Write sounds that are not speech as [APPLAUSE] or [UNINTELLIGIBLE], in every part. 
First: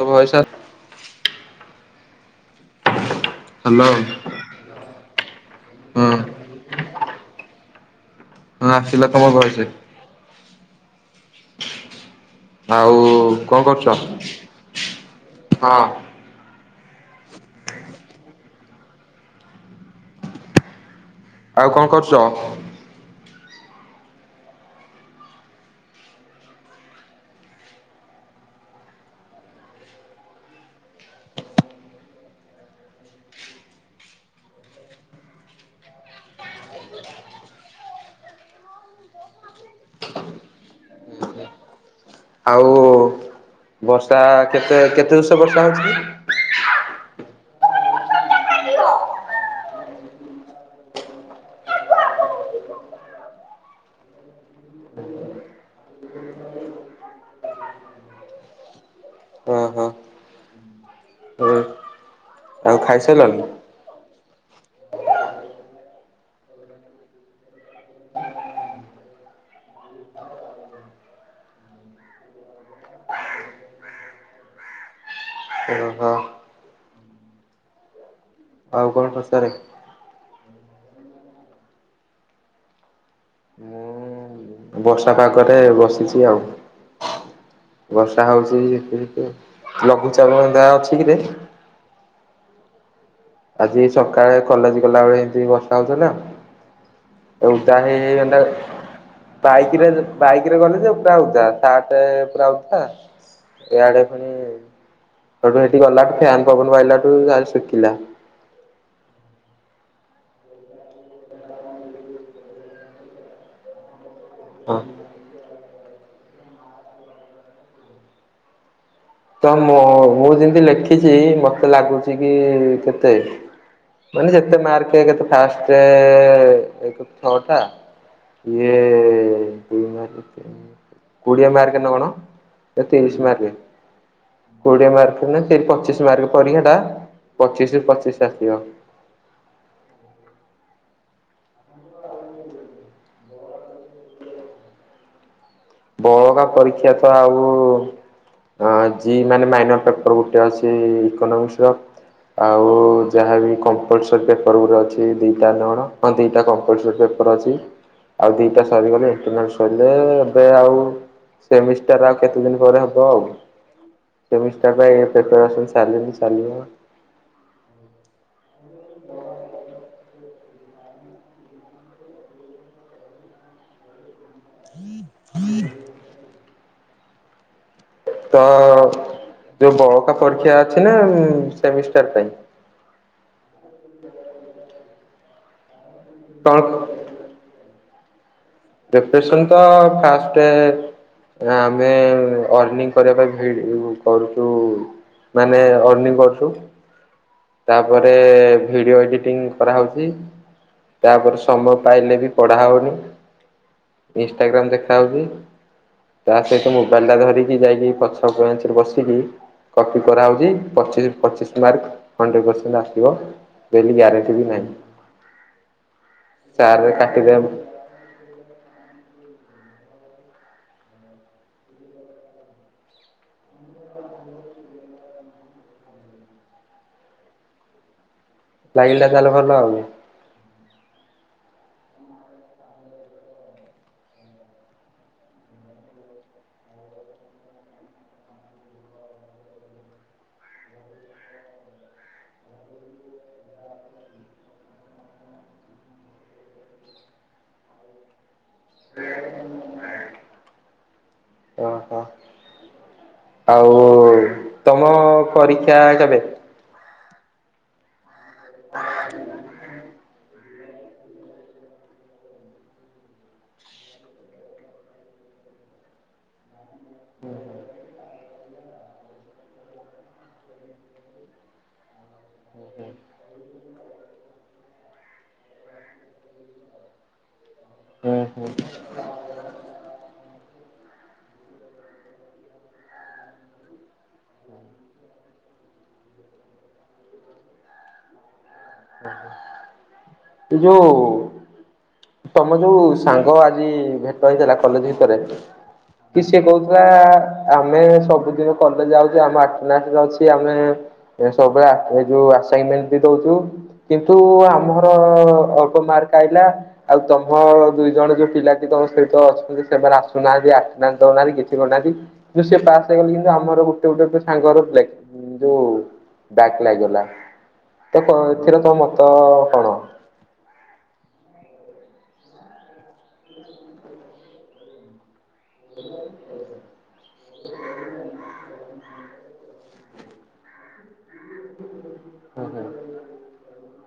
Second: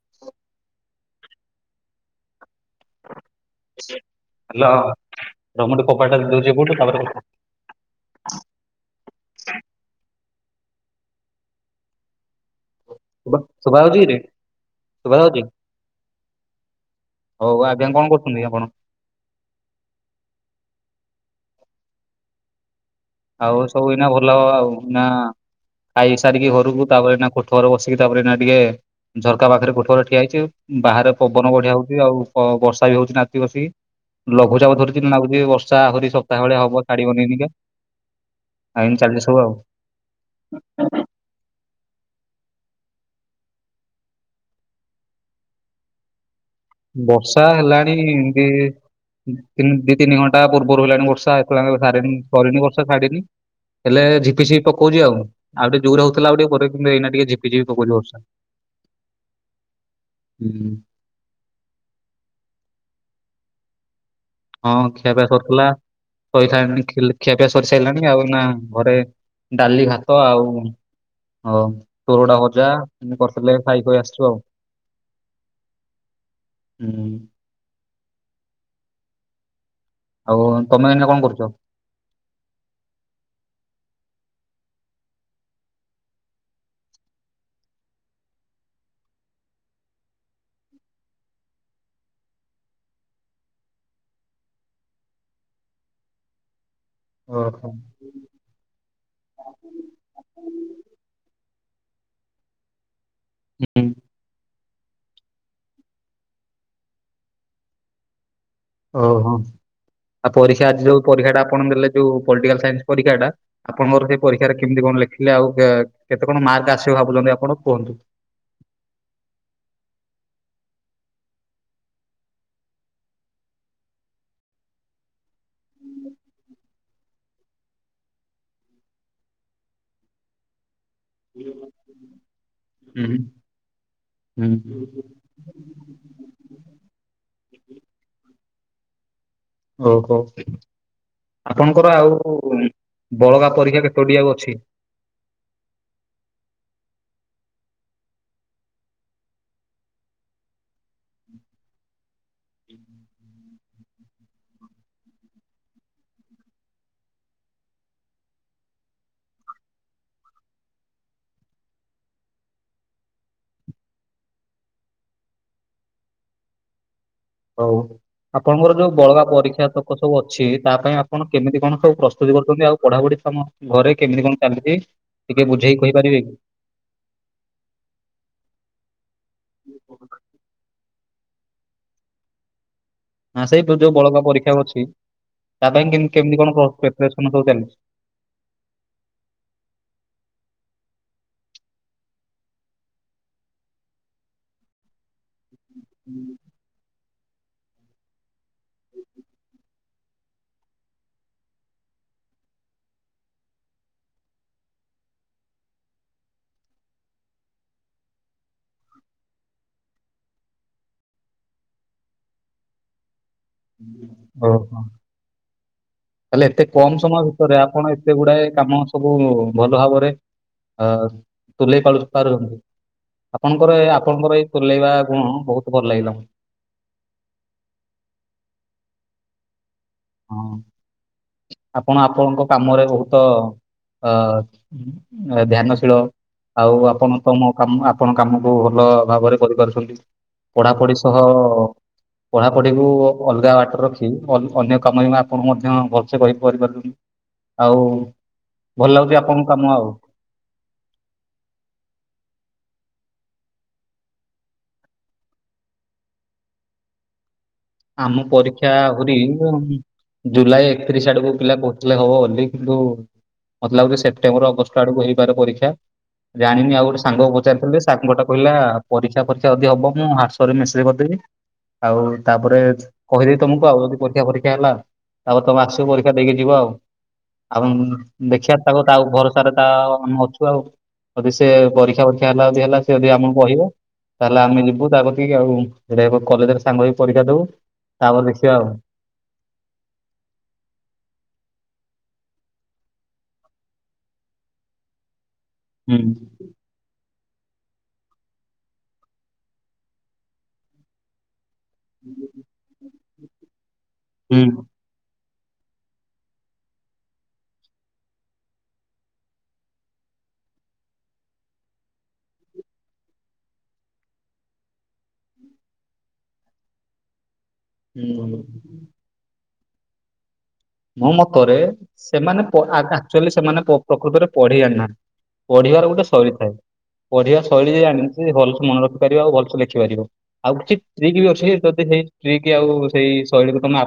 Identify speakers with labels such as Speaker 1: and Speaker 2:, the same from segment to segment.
Speaker 1: ତ voice hello
Speaker 2: ହେଲ ତୋମଟୁ କବାଟ
Speaker 1: ହଁ
Speaker 2: ଟା ଦେଇ ଦଉଚି ଏପଟୁ ତାପରେ
Speaker 1: ନା ଆସିଲା ତୋମ ଘରେ ସେ ଆଉ
Speaker 2: ଶୁଭ
Speaker 1: କଣ କରୁଛ?
Speaker 2: ଶୁଭାଯାଉଛି କିରେ, ଶୁଭା ଯାଉଚି?
Speaker 1: ହଁ
Speaker 2: ହଉ ଆଜ୍ଞା କଣ କରୁଛନ୍ତି କି ଆପଣ?
Speaker 1: ଆଉ କଣ କରୁଚ?
Speaker 2: ଆଉ ସବୁ ଏଇନା ଭଲ ହବ ଆଉ? ନା ଖାଇ ସାରିକି ଘରକୁ ତାପରେ ଏଇନା କୋଠଘର ବସିକି ତାପରେ ଟିକେ ଝରକା ପାଖରେ କୋଠଘରେ ଠିଆ ହେଇଛି। ବାହାରେ ପବନ ବଢିଆ ହଉଚି, ଆଉ ବର୍ଷା ବି ହଉଚି ନାଦୁଚି କସିକି। ଲଘୁଚାପ ଧରିଚି ଲାଗୁଚି ଏ ବର୍ଷା ଆହୁରି ସପ୍ତାହେ ଭଳିଆ ହବ ଛାଡିବନି ଏଇନିକା। ଆଉ ଏମିତି ଚାଲିଚି ସବୁ ଆଉ।
Speaker 1: ଆଉ ବର୍ଷା କେତେ କେତେ ଜୋରସେ ବର୍ଷା ହେଉଛି?
Speaker 2: ବର୍ଷା ହେଲାଣି ଏ ତିନି ଦି ତିନି ଘଣ୍ଟା ପୂର୍ବରୁ ହେଲାଣି ବର୍ଷା ଏତେଳାଙ୍କ ସାରେନି ସରଣି ବର୍ଷା ଛାଡେନି ହେଲେ ଝିପିଝିପି ପକଉଚି ଆଉ ଆଉଟିକେ ଜୋରେ ହଉଥିଲା ଆଉ ଟିକେ ପରେ କିନ୍ତୁ ଏଇନା ଟିକେ ଝିପିଝିପି ପକଉଛି ବର୍ଷା
Speaker 1: [UNINTELLIGIBLE] ହଁ
Speaker 2: ହୁଁ।
Speaker 1: ହୁଁ ଆଉ ଖାଇସାଇଲଣି?
Speaker 2: ହଁ ଖିଆପିଆ ସରିଥିଲା, ସଇସାଇଲାଣି ଖିଲି ଖିଆପିଆ ସରି ସାରିଲାଣି। ଆଉ ଏଇନା ଘରେ ଡାଲି, ଭାତ ଆଉ ହଁ [UNINTELLIGIBLE] ଏମତି କରିଥିଲେ ଖାଇ ଖୁଆ ଆସିଛୁ ଆଉ।
Speaker 1: [UNINTELLIGIBLE]
Speaker 2: ଉଁ ହୁଁ।
Speaker 1: [UNINTELLIGIBLE]
Speaker 2: ଆଉ ତୋମେ ଏଇନା କଣ କରୁଛ?
Speaker 1: ମୋ ମୁଁ ବର୍ଷା ପାଗରେ ବସିଛି ଆଉ। ବର୍ଷା ହଉଛି ଝିପି ଝିପି ଲଘୁଚାପ ହେନ୍ତା ଅଛି କି ରେ? ଆଜି ସକାଳେ କଲେଜ ଗଲାବେଳେ ଏମିତି ବର୍ଷା ହଉଥିଲା।
Speaker 2: ଓହୋ
Speaker 1: ଓଦା ହେଇ ହେଇ ବାଇକିରେ ଯେ ବାଇକିରେ ଗଲେ ଯେ ପୁରା ଓଦା ସାର୍ଟ ପୁରା ଉଦା
Speaker 2: ହୁଁ।
Speaker 1: ଇଆଡେ ଫୁଣି ହେଠୁ ଗଲା ଫ୍ୟାନ ପବନ ବାଜିଲାଠୁ ଯାହେଲେ ଶୁଖିଲା।
Speaker 2: ଓହୋ। ଆପ ପରୀକ୍ଷା ଆଜି ଯୋଉ ପରୀକ୍ଷା ଟା ଆପଣ ଦେଲେ ଯୋଉ ପଲିଟିକାଲ ସାଇନ୍ସ ପରୀକ୍ଷା ଟା ଆପଣଙ୍କର ସେ ପରୀକ୍ଷାରେ
Speaker 1: ହଁ।
Speaker 2: କେମିତି କଣ ଲେଖିଲେ ଆଉ କେ କେତେ କଣା ମାର୍କ ଆସିବ ଭାବୁଛନ୍ତି ଆପଣ କୁହନ୍ତୁ।
Speaker 1: ତ ମୁଁ ମୁଁ ଯେମିତି ଲେଖିଛି ମତେ ଲାଗୁଛି କି କେତେ ମାନେ ଯେତେ ମାର୍କ ଯେତେ ଫାଷ୍ଟ ଏକ ଛଅ ଟା। ଇଏ ଦୁଇ ମାସ କେତେ କୋଡିଆ ମାର୍କନା କଣ ଏ
Speaker 2: ହୁଁ
Speaker 1: ତିରିଶ ମାର୍କେ। କୋଡିଏ
Speaker 2: ହୁଁ
Speaker 1: ମାର୍କ ନୁହୁଁ ସେ ପଚିଶ ମାର୍କ ପରୀକ୍ଷା ଟା ପଚିଶ ରୁ ପଚିଶ ଆସିବ।
Speaker 2: ଓହୋ ଆପଣଙ୍କର ଆଉ ବଳଗା ପରୀକ୍ଷା କେତୋଟି ଆଉ ଅଛି।
Speaker 1: ବଳକା ପରୀକ୍ଷା ତ ଆଉ ଆଜି ମାନେ ମାଇନସ ପେପର ଗୁଟେ ଅଛି ଇକୋନୋମିକ୍ସ ର। ଆଉ ଯାହାବି କପ୍ଲୋସୋରି ପେପର ଗୋଟେ ଅଛି ଦିଟାନଅଣ ହଁ ଦିଟାତ କପ୍ଲୋସୋରି ପେପର ଅଛି। ଆଉ ଦିଟା ସରିଗଲେ ଇଣ୍ଟରନାଲ୍ ସରିଗଲା ତ ଆଉ ସେମିଷ୍ଟାର ଆଉ କେତେ ଦିନ ପରେ ହବ ଆଉ। ସେମିଷ୍ଟାର ଏଇ ଏତ ତ ଚାଲିଲାଣି ଚାଲିବ।
Speaker 2: ହଉ। ଆପଣଙ୍କର ଯୋଉ ବଳକା ପରୀକ୍ଷା ତକ ସବୁ ଅଛି ତା ପାଇଁ ଆପଣ କେମିତି କଣ ସବୁ ପ୍ରସ୍ତୁତି କରୁଛନ୍ତି ଆଉ ପଢାପଢି ସମୟ ଘରେ କେମିତି କଣ ଚାଲିଛି ଟିକେ ବୁଝେଇକି କହିପାରିବେ କି?
Speaker 1: ତ ଯୋଉ ବଳକା ପରୀକ୍ଷା ଅଛି ନା ଉଁ, ସେମିଷ୍ଟାର ପାଇଁ?
Speaker 2: ନା ସେଇ ଯୋଉ ବଳକା ପରୀକ୍ଷା ଆଉ ଅଛି ତା ପାଇଁ କେମ କେମିତି କଣ ପ-ପ୍ରିପାସନ ସବୁ ଚାଲିଛି?
Speaker 1: ପ୍ରିପେସନ ତ ଫାଷ୍ଟ ଆମେ ଅର୍ନିଂ କରିବା ପାଇଁ ଭିଡ କରୁଚୁ ମାନେ [UNINTELLIGIBLE] କରଚୁ ତାପରେ ଭିଡିଓ ଏଡିଟିଂ କରାହଉଚି। ତାପରେ ସମୟ ପାଇଲେ ବି ପଢା ହଉନି। ଇନ୍ଷ୍ଟା ଗ୍ରାମ ଦେଖା ହଉଚି। ତା ସହିତ ମୋବାଇଲ ଟା ଧରିକି, ଯାଇକି ପଛ ବେଞ୍ଚରେ ବସିକି କପି କରାହଉଚି ପଚିଶ ପଚିଶ ମାର୍କ ହଣ୍ଡଡ୍ରେଡ୍ ପସେଣ୍ଟ ଆସିବ। ବୋଲି ଗ୍ୟାରେଣ୍ଟି ବି ନାଇଁ।
Speaker 2: ହେଲେ ଏତେ କମ ସମୟ ଭିତରେ ଆପଣ ଏ ତେ ଗୁଡାଏ କାମ ସବୁ ଭଲ ଭାବରେ ଅ ତୁଲେଇ ପାରୁ ପାରନ୍ତୁ। ଆପଣଙ୍କର ଆପଣଙ୍କର ଏଇ ତୁଲେଇବା ଗୁଣ ବହୁତ ଭଲ ଲାଗିଲା।
Speaker 1: ଲାଗିଲା ତାହେଲେ ଭଲ ଆଉ।
Speaker 2: ହଁ ଆପଣ ଆପଣଙ୍କ କାମରେ ବହୁତ ଅ ଇ ଧ୍ୟାନଶୀଳ ଆଉ ଆପଣ ତମ କାମ ଆପଣ କାମକୁ ଭଲ ଭାବରେ କରିପାରୁଚନ୍ତି। ପଢାପଢି ସହ ପଢାପଢିକୁ ଅଲଗା ବାଟରେ ରଖି, ଅ- ଅନ୍ୟ [UNINTELLIGIBLE] ଆପଣଙ୍କୁ ମଧ୍ୟ ଭଲସେ କହି କରି ପାରିପାରୁନି ଆଉ ଭଲ ଲାଗୁଚି ଆପଣଙ୍କୁ କାମ ଆଉ।
Speaker 1: ଓ ହ। ଆଉ ତମ ପରୀକ୍ଷା କେବେ?
Speaker 2: ଆମ ପରୀକ୍ଷା ଆହୁରି ଜୁଲାଇ ଏକତିରିଶ ଆଡକୁ ପିଲା କହୁଥିଲେ ହବ ବୋଲି, କିନ୍ତୁ ମତେ ଲାଗୁଚି ସେପ୍ଟେମ୍ବର ଅଗଷ୍ଟ ଆଡକୁ ହେଇପାରେ ପରୀକ୍ଷା, ଜାଣିନି ଆଉ ସାଙ୍ଗକୁ ପଚାରୁଥିଲି ଯେ ସାଙ୍ଗ ଗୋଟା କହିଲା ପରୀକ୍ଷା [UNINTELLIGIBLE] ଯଦି ହବ ମୁଁ ହ୍ୱାଟ୍ସପରେ ମେସେଜ କରିଦେବି। ଆଉ ତାପରେ କହିବି ତମକୁ ଆଉ ଯଦି ପରୀକ୍ଷା ଫରୀକ୍ଷା ହେଲା, ତାପରେ ତମେ ଆସିବ ପରୀକ୍ଷା ଦେଇକି ଯିବ ଆଉ। ଆଉ
Speaker 1: ହୁଁ ହୁଁ
Speaker 2: ଦେଖିଆ ତାକୁ ତା ଭରସାରେ ତା ଆମେ ଅଛୁ ଆଉ। ଯଦି ସେ ପରୀକ୍ଷା ଫରୀକ୍ଷା ହେଲା ଯଦି ହେଲା, ସେ ଯଦି ଆମକୁ କହିବ। ତାହେଲେ ଆମେ ଯିବୁ ତା କତିକି ଆଉ, [UNINTELLIGIBLE] କଲେଜରେ ସାଙ୍ଗ ହେଇକି ପରୀକ୍ଷା ଦବୁ ତାପରେ ଦେଖିବା ଆଉ।
Speaker 1: ତୁ ଯୋଉ ତମ ଯୋଉ ସାଙ୍ଗ ଆଜି ଭେଟ ହେଇଥିଲା କଲେଜ ଭିତରେ,
Speaker 2: ହୁଁ
Speaker 1: କି ସିଏ କ ହିଲା ଆମେ ସବୁଦିନ କଲେଜ ଯାଉଚୁ ଆମେ ଆଣ୍ଟେନାସରେ ଅଛି। ଆମେ ଏ ସବୁବେଳେ ଏ ଯୋଉ ଆସାଇନ୍ ମେଣ୍ଟ ବି ଦଉଚୁ, କିନ୍ତୁ
Speaker 2: ହୁଁ
Speaker 1: ଆମ ଅ ଅଳ୍ପ ମାର୍କ ଆଇଲା। ଆଉ ତମ ଦୁଇ ଜଣ ଯୋଉ ପିଲା କି ତମ ସହିତ ଅଛନ୍ତି, ସେମାନେ ଆସୁନାହାନ୍ତି ଆଣ୍ଟେ ନାସ ଦଉହାନ୍ତି କିଛି କରୁନାହାନ୍ତି। କିନ୍ତୁ ସେ ପାସ୍ ହେଇଯାଉଚନ୍ତି, କିନ୍ତୁ ଆମର ଗୋଟେ ଗୋଟେ ସାଙ୍ଗର ବେକ୍ ଉଁ ଯୋଉ ବ୍ୟାକ୍ ଲାଗିଗଲା, ତ
Speaker 2: ହୁଁ
Speaker 1: ଏଥିରେ ତୋ ମତ କଣ?
Speaker 2: ମୋ ମତରେ ସେମାନେ ପ ଆକ୍ଚୁଆଲି ସେମାନେ ପ ପ୍ରକୃତରେ ପଢି ଜାଣିନାହାନ୍ତି। ପଢିବାର ଗୋଟେ ଶୈଳୀ ଥାଏ। ପଢ଼ିବା ଶୈଳୀ ଯେ ଜାଣିଚି, ଭଲସେ ମନେରଖିପାରିବା ଆଉ ଭଲସେ ଲେଖିପାରିବ। ଆଉ କିଛି ଟ୍ରିକ ବି ଅଛି, ଯଦି ସେ ଟ୍ରିକ ଆଉ
Speaker 1: ଓହୋ
Speaker 2: ସେଇ ଶୈଳୀ ତମେ ଆ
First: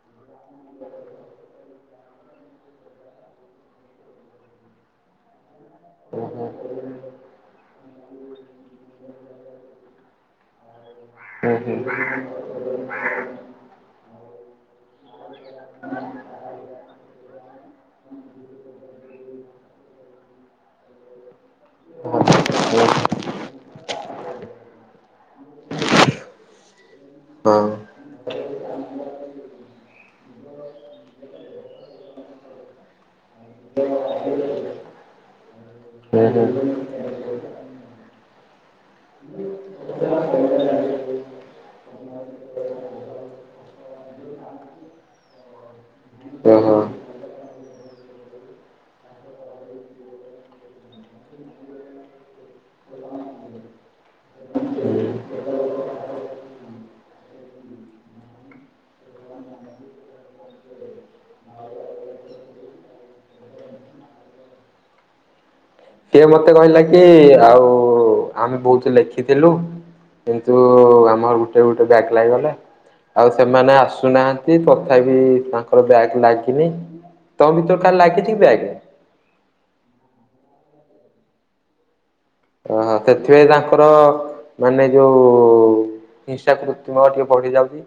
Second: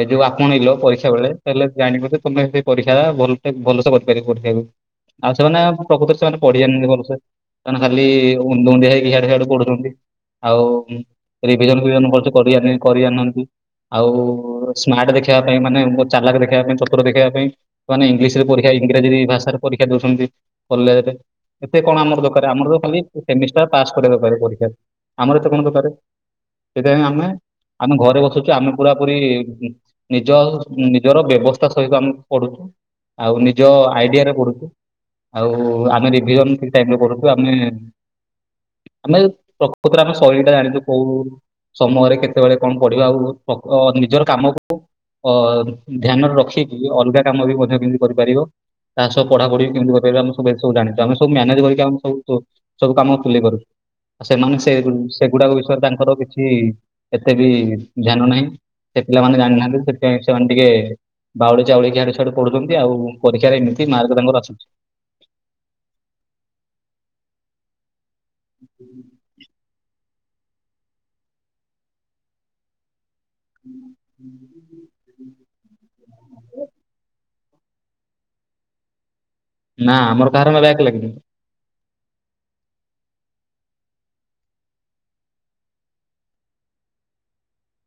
Speaker 2: ଏଇ ଯୋଉ ଆପଣଇଲ ପ ସେତେବେଳେ ତମେ ଜାଣିବ, ଯେ ତୁମେ ବି ପରୀକ୍ଷା ଭଲସେ ଭଲସେ କରିପାରିବ ପରୀକ୍ଷାକୁ। ଆଉ ସେମାନେ ପ୍ରକୃତରେ ସେମାନେ ପଢିଜାଣିନାନ୍ତି ଭଲସେ, ସେମାନେ ଖାଲିି [UNINTELLIGIBLE] ହେଇକି ଆଡେ ସାଡେ ପଢୁଚନ୍ତି। ଆଉ ରିଭିଜନ ଫିଭିଜନ ଭଲସେ କରିଆର ନାହିଁ। କରି ଜାଣିନାହାନ୍ତି, ଆଉ ସ୍ମାର୍ଟ ଦେଖେଇବା ପାଇଁ ମାନେ ଚାଲାକ ଦେଖେଇବା ପାଇଁ, ଚତୁର ଦେଖେଇବା ପାଇଁ ସେମାନେ ଇଂଲିଶରେ ପରୀକ୍ଷା ଇଂରାଜୀ ଭାଷାରେ ପରୀକ୍ଷା ଦଉଚନ୍ତି କଲଜେରେ। ଏତେ କଣ ଆମର ଦ ତ ଆମର ତ ଖାଲି ସେମିଷ୍ଟାର ପାସ୍ କରିବା ଦରକାର ପରୀକ୍ଷାରେ। ଆମର ଏତେ କଣ ଦରକାରେ, ସେଥିପାଇଁ ଆମେ
Speaker 1: ହଁ।
Speaker 2: ଆମେ ଘରେ ବସୁଚୁ, ଆମେ ପୁରା ପୁରି ନିଜ ନିଜର ବ୍ୟବସ୍ଥା ସହିତ ଆମେ ପଢୁଛୁ, ଆଉ ନି ନିଜ ଆଇଡିଆରେ ପଢୁଛୁ, ଆଉ ଆମେ ରିଭିଜନ ଠିକ୍ ଟାଇମରେ ପଢୁଛୁ। ଆମେ ଆମେ ପ୍ରକୃତରେ ଆମେ ଶୈଳୀ ଟା ଜାଣିଛୁ କୋଉ ସମୟରେ କେତେବେଳେ କଣ ପଢିବା ଆଉ ପ ନିଜର କାମକୁ ଅ ଧ୍ୟାନରେ ରଖିକି ଅଲଗା କାମ ବି ମଧ୍ୟ କେମିତି କରିପାରିବ ତା ସହ ପଢାପଢି ବି କେମତି କରିବ ଆମେବୁ ଏସବୁ ଜାଣିଚୁ ଆମେବୁ ମାନେଜ କରିକ ଆେମେ ସବୁ ସବୁ କାମ ତୁଲେଇ ପାରୁ ସେମାନେ ସେ ସେଗୁଡାକ ବିଷୟରେ ତାଙ୍କର କିଛି ଏତେ ବି ଧ୍ୟାନ ନାହିଁ ସେ ପିଲାମାନେ ଜାଣିନାହାନ୍ତି ସେ ସେମାନେ ଟିକେ ବାଉଳି ଚାଉଳିକି ଆଡେ ସାଡେ ପଢୁଛନ୍ତି ଆଉ ପରୀକ୍ଷାରେ ଏମିତି ମାର୍କ ତାଙ୍କର ଆସୁଛି
Speaker 1: କିଏ ମତେ କହିଲା କି ଆଉ ଆମେ ବହୁତ ଲେଖି ଥିଲୁ କିନ୍ତୁ ଆମର ଗୋଟେ ଗୋଟେ ବ୍ୟାକ୍ ଲାଗିଗଲା ଆଉ ସେମାନେ ଆସୁନାହାନ୍ତି ତଥାପି ତାଙ୍କର ବ୍ୟାକ୍ ଲାଗିନି ତମ ଭିତରୁ କାହାର ଲାଗିଛି କି ବ୍ୟାକ୍
Speaker 2: ନା ଆମର କାହାର ନା ବ୍ୟାକ୍ ଲାଗନି
Speaker 1: ଓହୋ ସେଥିପାଇଁ ତାଙ୍କର ମାନେ ଯୋଉ ହିଂସା କୃତ୍ରିମ ଟିକେ ବଢି ଯାଉଛି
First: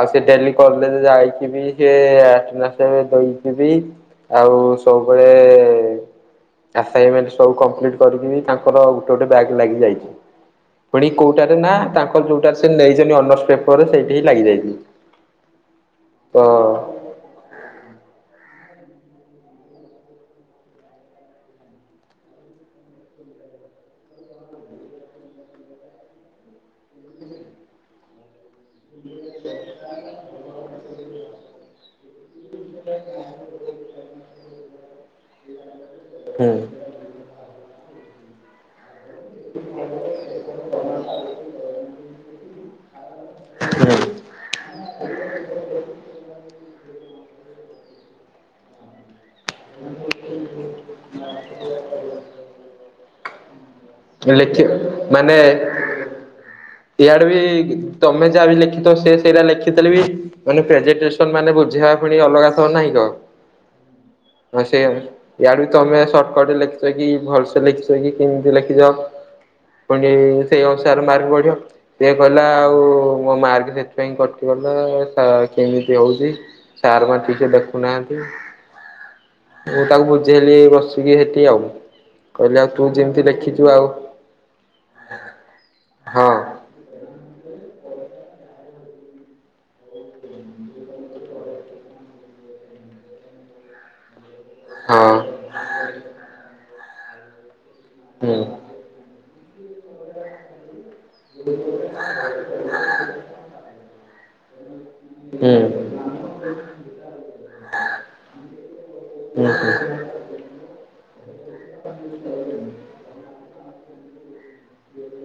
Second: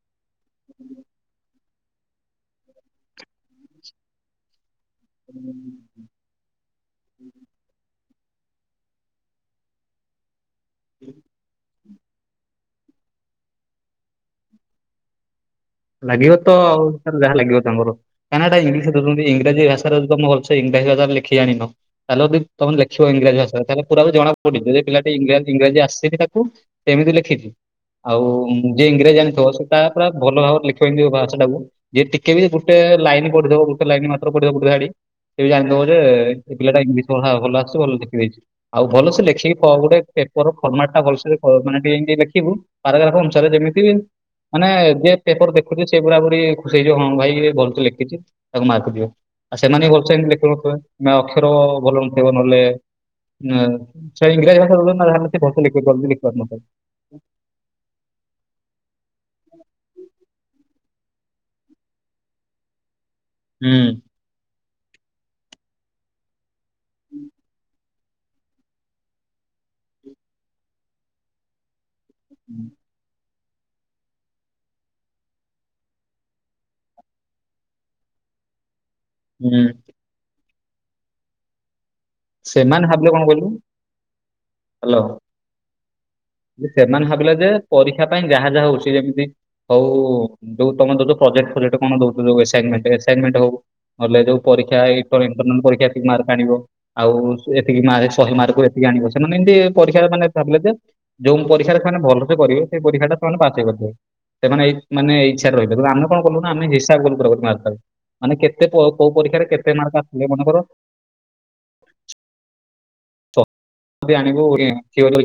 Speaker 1: ଆଉ ସେ ଡେଲି କଲେଜ ଯାଇକିବି ସିଏ ଆଟେନାସ୍ ଦେଇକିବି ଆଉ ସବୁବେଳେ ଆସାଇନମେଣ୍ଟ ସବୁ କମ୍ପ୍ଲିଟ୍ କରିକି ବି ତାଙ୍କର ଗୋଟେ ଗୋଟେ ବ୍ୟାଗ୍ ଲାଗି ଯାଇଛି ପୁଣି କୋଉଟାରେ ନା ତାଙ୍କର ଯୋଉଟାରେ ସେ ନେଇଛନ୍ତି ଅନର୍ସ ପେପରରେ ସେଇି ଟିହିଁ ଲାଗିଯାଇଛି
Speaker 2: ଲାଗିବ ତ ଆଉ ତାଙ୍କର ଯାହା ଲାଗିବ ତାଙ୍କର କାଁଇନା ତା ଇଂଲିଶରେ ଦୋଉଛନ୍ତି ଇଂରାଜୀ ଭାଷାରେ ଯଦି ତମେ ଭଲସେ ଇଂରାଜୀ ଭାଷାରେ ଲେଖିଯାଣିନ ତାହେଲେ ଯଦି ତମେ ଲେଖିବ ଇଂରାଜ ଭାଷାରେ ତାହେଲେ ପୁରା ବି ଜଣା ପଡିବ ଯେ ପିଲାଟି ଇଂରାଜୀ ଇଂରାଜୀ ଆସେନି ତାକୁ ଏମିତି ଲେଖିଛି ଆଉ ଯିଏ ଇଂରାଜୀ ଜାଣିଥିବ ସେ ତା ପୁରା ଭଲ ଭାବରେ ଲେଖିବ ଇଂରାଜୀ ଭାଷାଟାକୁ ଯିଏ ଟିକେ ବି ଗୋଟେ ଲାଇନ୍ ପଡିଦବ ଗୋଟେ ଲାଇନ ମାତ୍ର ପଡିଦବ ଗୋଟେ ଧାଢୀ ସେ ଜାଣିଦବ ଯେ
Speaker 1: ହୁଁ
Speaker 2: ସେ ପିଲାଟା ଇଂଲିସି ରେ ଭଲଆସୁଛି ଭଲଲେଖିଦେଇଛି ଆଉ ଭଲସେ ଲେଖିକି ପ ଗୋଟେ ପେପର ଫର୍ମାଟା ଭଲସେ ମାନେ ଟିକେ ଏମତି ଲେଖିବୁ ପାରାଗ୍ରାଫ ଅନୁସାରେ ଯେମିତି ମାନେ ଯେ ପେପର ଦେଖୁଛି ସେ ପୁରା ପୁରି ଖୁସି ହେଇଯିବ ହଁ ଭାଇ ଇଏ ଭୋଉତ୍ ଲେଖିଛି ତାକୁ ମାର୍କ ଦିଅ ଆଉ ସେମାନେ ବି ଭଲସେ ଏମିତି ଲେଖୁନଥିବେ ଅକ୍ଷର ଭଲ ନଥିବ ନହେଲେ ଉ
Speaker 1: ହୁଁ
Speaker 2: ଇଂରାଜୀ
Speaker 1: ଲେଖି
Speaker 2: ଭାଷା ଯଦି ନ ଭଲ
Speaker 1: ମାନେ
Speaker 2: ଥିବ ସେ ଜଲଦି ଲେଖୀପାରୁନଥିବେ
Speaker 1: ଇଆଡେ ବି ତମେ ଯାହା ବି ଲେଖିଥବ ସେ ସେଇରା ଲେଖିଥିଲେ ବି ମାନେ ପ୍ରେଜେନଟେସନ ମାନେ ବୁଝେଇବା ପୁଣି ଅଲଗା ଦବ ନାହିଁକ
Speaker 2: ହୁଁ
Speaker 1: ହଁ ସେୟାବା ୟାଢୁ ତମେ ସର୍ଟକଟ ରେ ଲେଖିଥିବ କି ଭଲସେ ଲେଖିଛି କି କେମିତି ଲେଖିଥିବ ପୁଣି ସେଇ ଅନୁସାରେ ମାର୍କ ବଢିବ ସେଏ କହିଲା ଆଉ ମୋ ମାର୍କ ସେ ସେତି ପାଇଁ କଟିଗଲା କେମିତି ହଉଛି ସାର୍ ମାନେ ଠିକ୍ ରେ ଦେଖୁନାହାନ୍ତି
Speaker 2: ହୁଁ
Speaker 1: ମୁଁ ତାକୁ ବୁଝେଇଲି ରହିଛି ହେଟି ଆଉ କହିଲେ ଆଉ
Speaker 2: ସେମାନେ
Speaker 1: ତୁ
Speaker 2: ଭାବିଲେ କଣ
Speaker 1: ଯେମିତି
Speaker 2: କହିଲୁ
Speaker 1: ଲେଖିଛୁ ଆଉ
Speaker 2: ହ୍ୟାଲୋ
Speaker 1: ହଁ
Speaker 2: ସେମାନେ ଭାବିଲେ ଯେ ପରୀକ୍ଷା ପାଇଁ ଯାହା ଯାହା ହଉଛି ଯେମିତି ହଉ ଯୋଉ ତମେତ ଗୋଟେ ପ୍ରୋଜେଟ୍ ପ୍ରୋଜେକ୍ଟ କଣ ଦଉଛନ୍ତି ଆସାଇନମେଣ୍ଟ ଆସାଇନମେଣ୍ଟ ହଉ ଯୋଉ ପରୀକ୍ଷା
Speaker 1: ହଁ
Speaker 2: ଏଇଥର ଇଣ୍ଟରନାଲ୍ ପରୀକ୍ଷା ଏତିକି ମାର୍କ ଆଣିବ ଆଉ ଏତିକି ମାର୍କ ସହେ
Speaker 1: ହୁଁ
Speaker 2: ମାର୍କରୁ ଏତିକି ଆଣିିବ ସେମାନେ ଏମିତି ପରୀକ୍ଷା ମାନେ ଭାବିଲେ ଯେ ଯୋଉ ପରୀକ୍ଷା ସେମାନେ ଭଲସେ କରିବେ, ସେଇ ପରୀକ୍ଷାଟା ସେମାନେ ପାସ ହେଇ କରିପାରିବେ। ସେମାନେ ଏଇ ମାନେ
Speaker 1: ହୁଁ
Speaker 2: ଇଚ୍ଛାରେ ରହିିବେ ଆମେ କଣ କଲୁ ନା ଆମେ ହିସାବ କରୁ ମାର୍କଟା ମାନେ କେତେ କୋଉ ପରୀକ୍ଷାରେ
Speaker 1: ହୁଁ
Speaker 2: କେତେ
Speaker 1: ହୁଁ
Speaker 2: ମାର୍କ ଆସିଲେ ମନେକର
Speaker 1: [INAUDIBLE]
Speaker 2: ଆଣିବୁ [INAUDIBLE] ଆଣିବୁ [INAUDIBLE] ଇଣ୍ଟରନାଲରେ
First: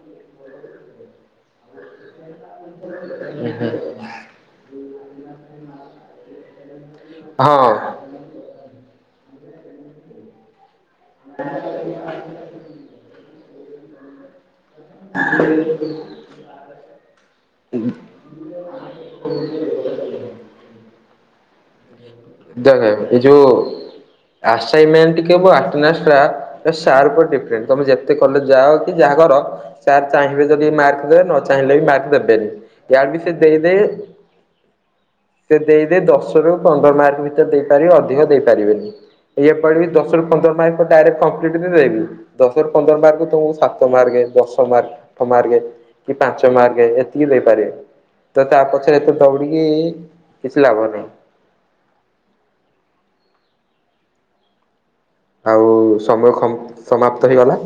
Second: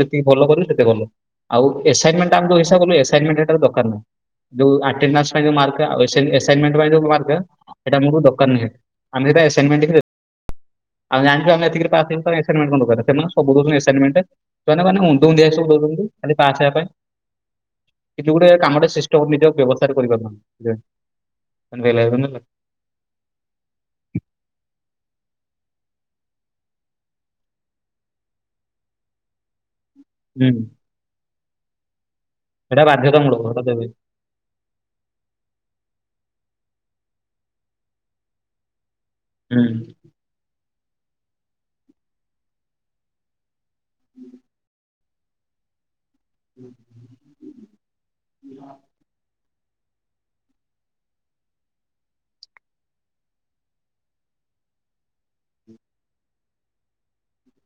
Speaker 2: ଯେତିକି ଭଲ କରିବୁ ସେତେ ଭଲ। ଆଉ ଏସାଇମେଣ୍ଟ ଏସାଇ ଏସାଇମେଣ୍ଟ
Speaker 1: ହୁଁ ହୁଁ
Speaker 2: ଦରକାର ନାହିଁ। ଯୋଉ ଆଟ୍ଟେନାନ୍ସ ପାଇଁ ଯୋଉ ମାର୍କ ଏସାଇମେଣ୍ଟ ଯୋଉ ମାର୍କ
Speaker 1: ହଁ
Speaker 2: ସେଟା ମୋର ଦରକାର ନୁହେଁ। ଆମେ ଆସାଇମେଣ୍ଟ ବି ଆମେ ଜାଣିଛୁ ଆମେ ଏତିକିରେ ପାସ୍ ହେବୁ ଆସାଇମେଣ୍ଟ୍ କଣ ଦରକାରେ ସେମାନେ ସବୁ ଦଉଛନ୍ତି ଆସାଇମେଣ୍ଟ୍। ସେମାନେ ଉନ୍ଦୁ ଉନ୍ଦିଆ ସବୁ ଦଉଛନ୍ତି ଖାଲି ପାସ୍ ହେବା ପାଇଁ। କିଛି ଗୋଟେ କାମଟା ସିଷ୍ଟ ନିଜକୁ ବ୍ୟବସ୍ତା କରିପାରୁନାହି। [UNINTELLIGIBLE]
Speaker 1: ଦେଖେ ଏଇ ଯୋଉ ଆସାଇମେଣ୍ଟ୍ ଆଟ୍ଟେନାନ୍ସଟା ଏ ସାର୍ ଉପରେ ଡିପେଣ୍ଟ୍ ତମେ ଯେତେ କଲେଜ୍ ଯାଅ କି ଯାହା କର ସାର୍ ଚାହିଁବେ
Speaker 2: ହୁଁ
Speaker 1: ଯଦି ମାର୍କ ଦେବେ, ନ ଚାହିଁଲେ ବି ମାର୍କ ଦେବେନି।
Speaker 2: ସେଇଟା
Speaker 1: ୟା ବି ସେ
Speaker 2: ବାଧ୍ୟତାମୂଳକ ସେଟା
Speaker 1: ଦେଇଦେ
Speaker 2: ଦେବେ
Speaker 1: ସେ ଦେଇ ଦେଇେ ଦଶରୁ ପନ୍ଦର ମାର୍କ ଭିତରେ ଦେଇପାରିବେ ଅଧିକ ଦେଇପାରିବେନି। ଇଏ
Speaker 2: ହୁଁ।
Speaker 1: ପଡ଼ିକି ଦଶରୁ ପନ୍ଦର ମାର୍କ୍ ଡାଇରେକ୍ଟ କମ୍ଫିଟ୍ ଦେଇଦେବାକି ଦଶରୁ ପନ୍ଦର ମାର୍କ ତମକୁ ସାତ ମାର୍କ ଦଶ ମାର୍କ ଆଠ ମାର୍କେ କି ପାଞ୍ଚ ମାର୍କେ ଏତିକି ଦେଇପାରିବେ। ତ ତା ପଛରେ ଏତେ ଦୌଡ଼ିକି କିଛି ଲାଭ ନାହିଁ। ଆଉ ସମୟ ଖମ୍ ସମାପ୍ତ ହେଇଗଲା।